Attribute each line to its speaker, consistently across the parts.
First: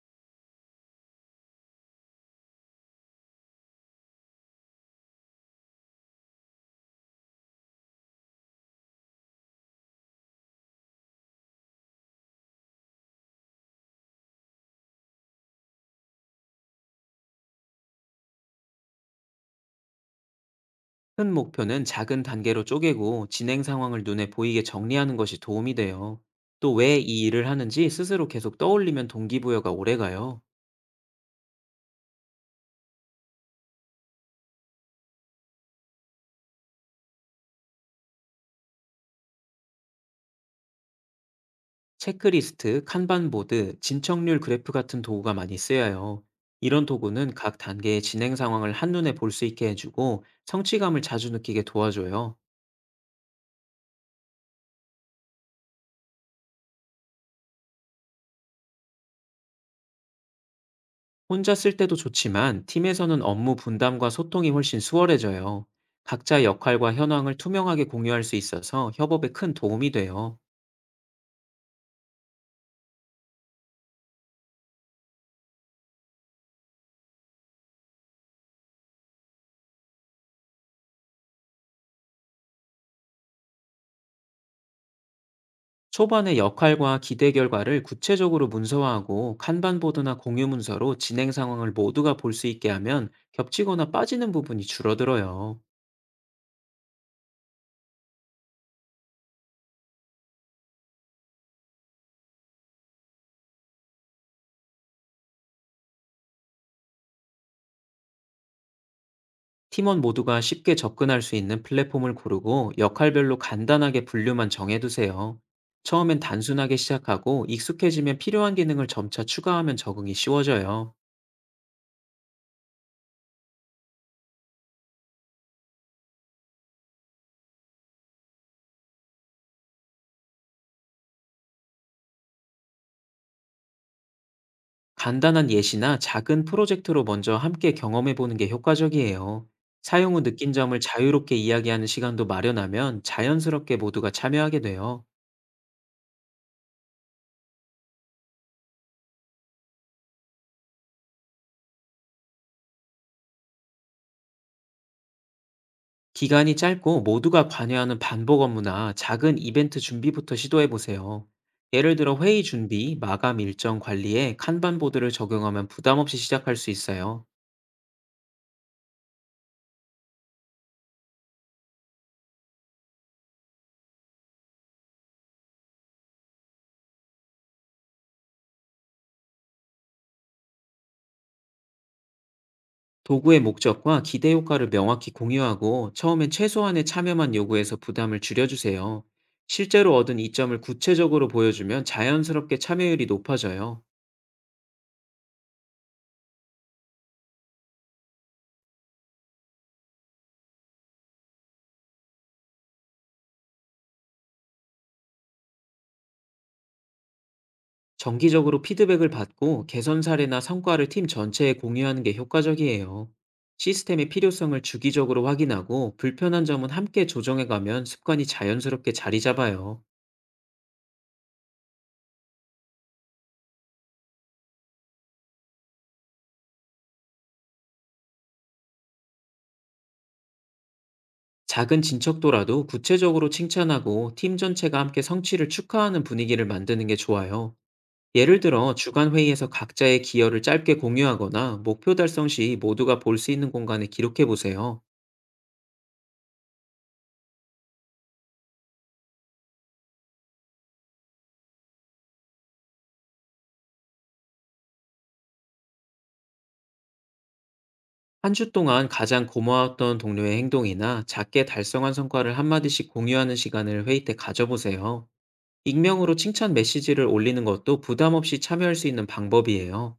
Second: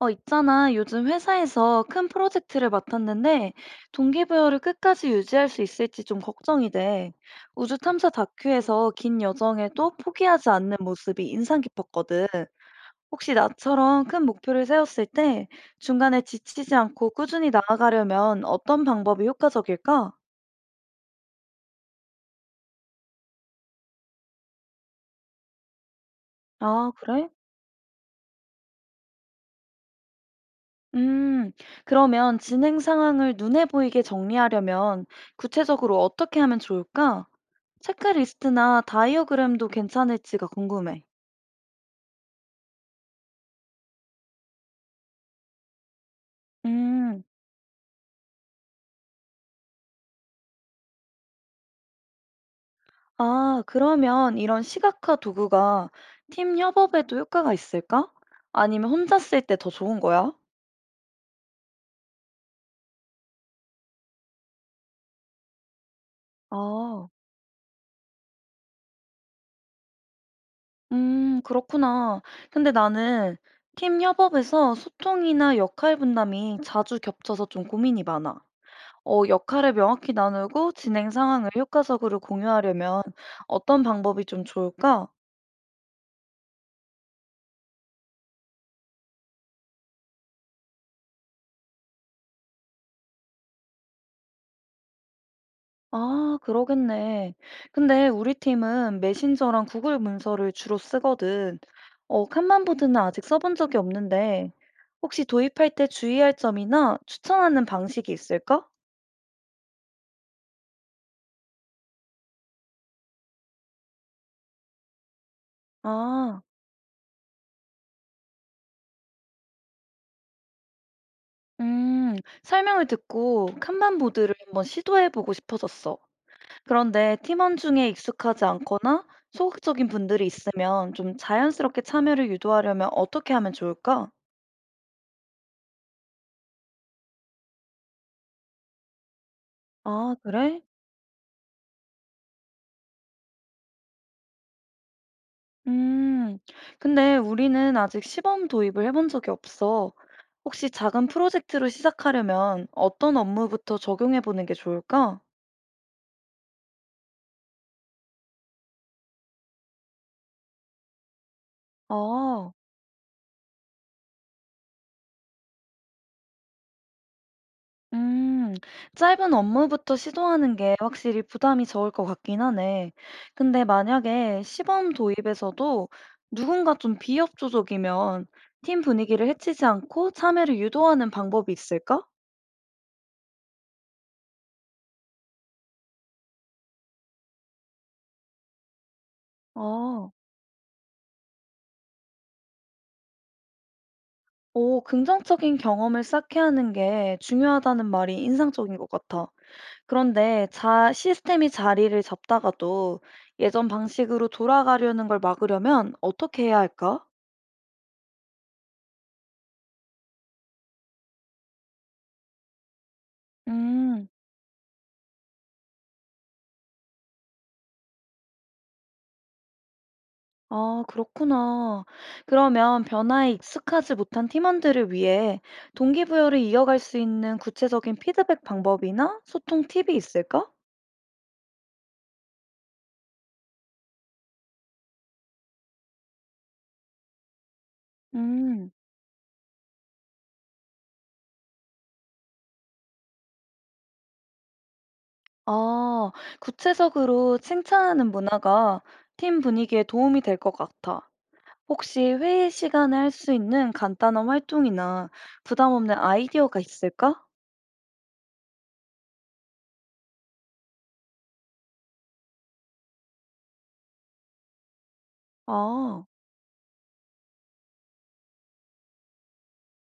Speaker 1: 있잖아. 요즘 회사에서 큰 프로젝트를 맡았는데, 동기부여를 끝까지 유지할 수 있을지 좀 걱정이 돼. 우주 탐사 다큐에서 긴 여정에도 포기하지 않는 모습이 인상 깊었거든. 혹시 나처럼 큰 목표를 세웠을 때, 중간에 지치지 않고 꾸준히 나아가려면 어떤 방법이 효과적일까?
Speaker 2: 큰 목표는 작은 단계로 쪼개고 진행 상황을 눈에 보이게 정리하는 것이 도움이 돼요. 또
Speaker 1: 아,
Speaker 2: 왜 이
Speaker 1: 그래?
Speaker 2: 일을 하는지 스스로 계속 떠올리면 동기부여가 오래가요.
Speaker 1: 음, 그러면 진행 상황을 눈에 보이게 정리하려면 구체적으로 어떻게 하면 좋을까? 체크리스트나 다이어그램도 괜찮을지가 궁금해.
Speaker 2: 체크리스트, 칸반보드, 진척률 그래프 같은 도구가 많이 쓰여요. 이런
Speaker 1: 음,
Speaker 2: 도구는 각 단계의 진행 상황을 한눈에 볼 수 있게 해주고, 성취감을 자주 느끼게 도와줘요.
Speaker 1: 아, 그러면 이런 시각화 도구가 팀 협업에도 효과가 있을까? 아니면 혼자 쓸 때 더 좋은 거야?
Speaker 2: 혼자 쓸 때도 좋지만, 팀에서는 업무 분담과 소통이 훨씬 수월해져요. 각자 역할과
Speaker 1: 아,
Speaker 2: 현황을 투명하게 공유할 수 있어서 협업에 큰 도움이 돼요.
Speaker 1: 그렇구나. 근데 나는 팀 협업에서 소통이나 역할 분담이 자주 겹쳐서 좀 고민이 많아. 역할을 명확히 나누고 진행 상황을 효과적으로 공유하려면 어떤 방법이 좀 좋을까?
Speaker 2: 초반의 역할과 기대 결과를 구체적으로 문서화하고, 칸반보드나 공유 문서로 진행 상황을 모두가 볼 수 있게 하면 겹치거나 빠지는 부분이 줄어들어요.
Speaker 1: 아, 그러겠네. 근데 우리 팀은 메신저랑 구글 문서를 주로 쓰거든. 칸만보드는 아직 써본 적이 없는데 혹시 도입할 때 주의할 점이나 추천하는 방식이 있을까?
Speaker 2: 팀원 모두가 쉽게 접근할 수 있는 플랫폼을 고르고, 역할별로 간단하게 분류만 정해두세요. 처음엔
Speaker 1: 아,
Speaker 2: 단순하게 시작하고, 익숙해지면 필요한 기능을 점차 추가하면 적응이 쉬워져요.
Speaker 1: 음, 설명을 듣고 칸만보드를 한번 시도해보고 싶어졌어. 그런데 팀원 중에 익숙하지 않거나 소극적인 분들이 있으면 좀 자연스럽게 참여를 유도하려면 어떻게 하면 좋을까?
Speaker 2: 간단한 예시나 작은 프로젝트로 먼저 함께 경험해 보는 게 효과적이에요. 사용
Speaker 1: 아,
Speaker 2: 후 느낀
Speaker 1: 그래?
Speaker 2: 점을 자유롭게 이야기하는 시간도 마련하면, 자연스럽게 모두가 참여하게 돼요.
Speaker 1: 음, 근데 우리는 아직 시범 도입을 해본 적이 없어. 혹시 작은 프로젝트로 시작하려면 어떤 업무부터 적용해 보는 게 좋을까?
Speaker 2: 기간이 짧고 모두가 관여하는 반복 업무나 작은 이벤트 준비부터 시도해 보세요. 예를 들어 회의
Speaker 1: 아.
Speaker 2: 준비, 마감 일정 관리에 칸반 보드를 적용하면 부담 없이 시작할 수 있어요.
Speaker 1: 음, 짧은 업무부터 시도하는 게 확실히 부담이 적을 것 같긴 하네. 근데 만약에 시범 도입에서도 누군가 좀 비협조적이면 팀 분위기를 해치지 않고 참여를 유도하는 방법이 있을까?
Speaker 2: 도구의 목적과 기대 효과를 명확히 공유하고, 처음엔 최소한의 참여만 요구해서 부담을 줄여주세요. 실제로
Speaker 1: 아,
Speaker 2: 얻은 이점을 구체적으로 보여주면 자연스럽게 참여율이 높아져요.
Speaker 1: 오, 긍정적인 경험을 쌓게 하는 게 중요하다는 말이 인상적인 것 같아. 그런데 자, 시스템이 자리를 잡다가도 예전 방식으로 돌아가려는 걸 막으려면 어떻게 해야 할까?
Speaker 2: 정기적으로 피드백을 받고, 개선 사례나 성과를 팀 전체에 공유하는 게 효과적이에요. 시스템의
Speaker 1: 음.
Speaker 2: 필요성을 주기적으로 확인하고, 불편한 점은 함께 조정해가면 습관이 자연스럽게 자리 잡아요.
Speaker 1: 아, 그렇구나. 그러면 변화에 익숙하지 못한 팀원들을 위해 동기부여를 이어갈 수 있는 구체적인 피드백 방법이나 소통 팁이 있을까?
Speaker 2: 작은 진척도라도 구체적으로 칭찬하고, 팀 전체가 함께 성취를 축하하는 분위기를 만드는 게 좋아요. 예를
Speaker 1: 음.
Speaker 2: 들어 주간 회의에서 각자의 기여를 짧게 공유하거나, 목표 달성 시 모두가 볼 수 있는 공간에 기록해 보세요.
Speaker 1: 아, 구체적으로 칭찬하는 문화가 팀 분위기에 도움이 될 것 같아. 혹시 회의 시간에 할 수 있는 간단한 활동이나 부담 없는 아이디어가 있을까?
Speaker 2: 한 주 동안 가장 고마웠던 동료의 행동이나 작게 달성한 성과를 한마디씩 공유하는 시간을 회의 때 가져보세요.
Speaker 1: 아.
Speaker 2: 익명으로 칭찬 메시지를 올리는 것도 부담 없이 참여할 수 있는 방법이에요.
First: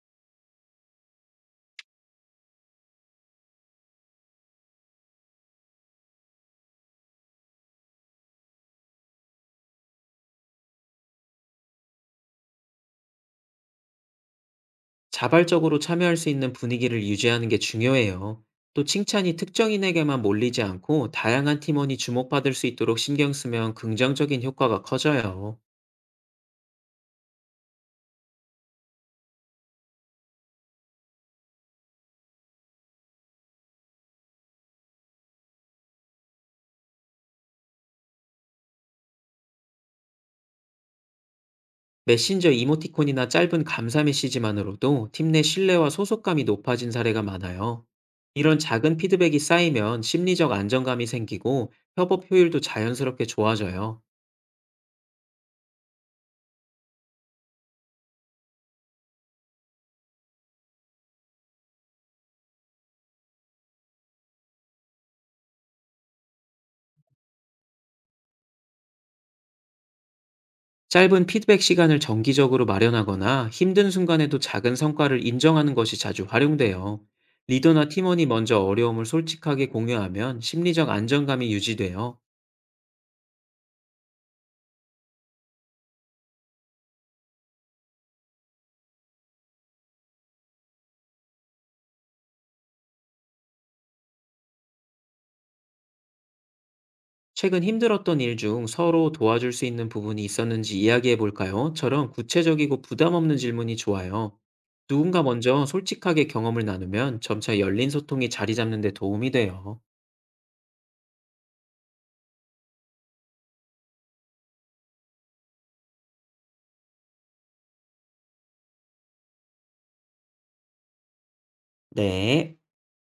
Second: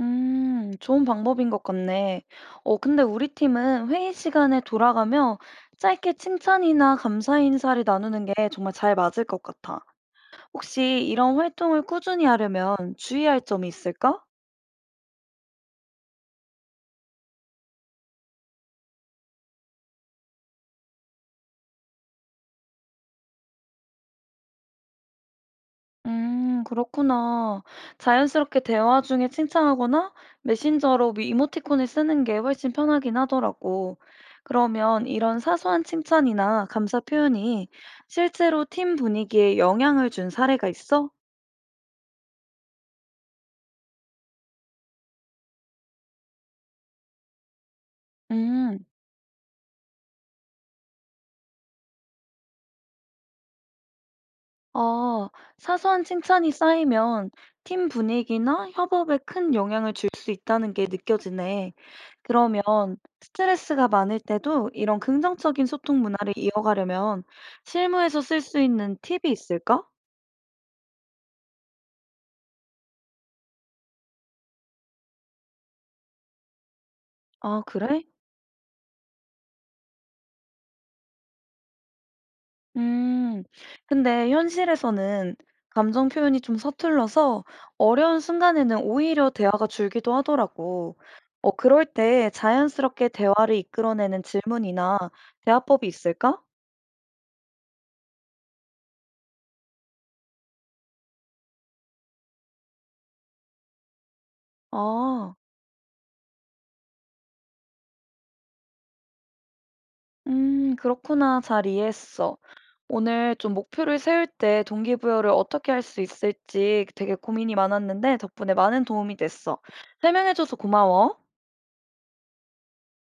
Speaker 1: 좋은 방법인 것 같네. 근데 우리 팀은 회의 시간에 돌아가며 짧게 칭찬이나 감사 인사를 나누는 게 정말 잘 맞을 것 같아. 혹시 이런 활동을 꾸준히 하려면 주의할 점이 있을까?
Speaker 2: 자발적으로 참여할 수 있는 분위기를 유지하는 게 중요해요. 또 칭찬이 특정인에게만 몰리지 않고, 다양한 팀원이 주목받을 수 있도록 신경 쓰면 긍정적인 효과가 커져요.
Speaker 1: 그렇구나. 자연스럽게 대화 중에 칭찬하거나 메신저로 이모티콘을 쓰는 게 훨씬 편하긴 하더라고. 그러면 이런 사소한 칭찬이나 감사 표현이 실제로 팀 분위기에 영향을 준 사례가 있어?
Speaker 2: 메신저 이모티콘이나 짧은 감사 메시지만으로도 팀 내 신뢰와 소속감이 높아진 사례가 많아요. 이런
Speaker 1: 음.
Speaker 2: 작은 피드백이 쌓이면 심리적 안정감이 생기고, 협업 효율도 자연스럽게 좋아져요.
Speaker 1: 아, 사소한 칭찬이 쌓이면 팀 분위기나 협업에 큰 영향을 줄 수 있다는 게 느껴지네. 그러면 스트레스가 많을 때도 이런 긍정적인 소통 문화를 이어가려면 실무에서 쓸 수 있는 팁이 있을까?
Speaker 2: 짧은 피드백 시간을 정기적으로 마련하거나, 힘든 순간에도 작은 성과를 인정하는 것이 자주 활용돼요.
Speaker 1: 아,
Speaker 2: 리더나
Speaker 1: 그래?
Speaker 2: 팀원이 먼저 어려움을 솔직하게 공유하면 심리적 안정감이 유지돼요.
Speaker 1: 음. 근데 현실에서는 감정 표현이 좀 서툴러서 어려운 순간에는 오히려 대화가 줄기도 하더라고. 그럴 때 자연스럽게 대화를 이끌어내는 질문이나 대화법이 있을까?
Speaker 2: "최근 힘들었던 일 중 서로 도와줄 수 있는 부분이 있었는지 이야기해 볼까요? 처럼 구체적이고 부담 없는 질문이 좋아요. 누군가
Speaker 1: 아,
Speaker 2: 먼저 솔직하게 경험을 나누면 점차 열린 소통이 자리 잡는 데 도움이 돼요.
Speaker 1: 그렇구나. 잘 이해했어. 오늘 좀 목표를 세울 때 동기부여를 어떻게 할 수 있을지 되게 고민이 많았는데 덕분에 많은 도움이 됐어. 설명해줘서 고마워.
Speaker 2: 네.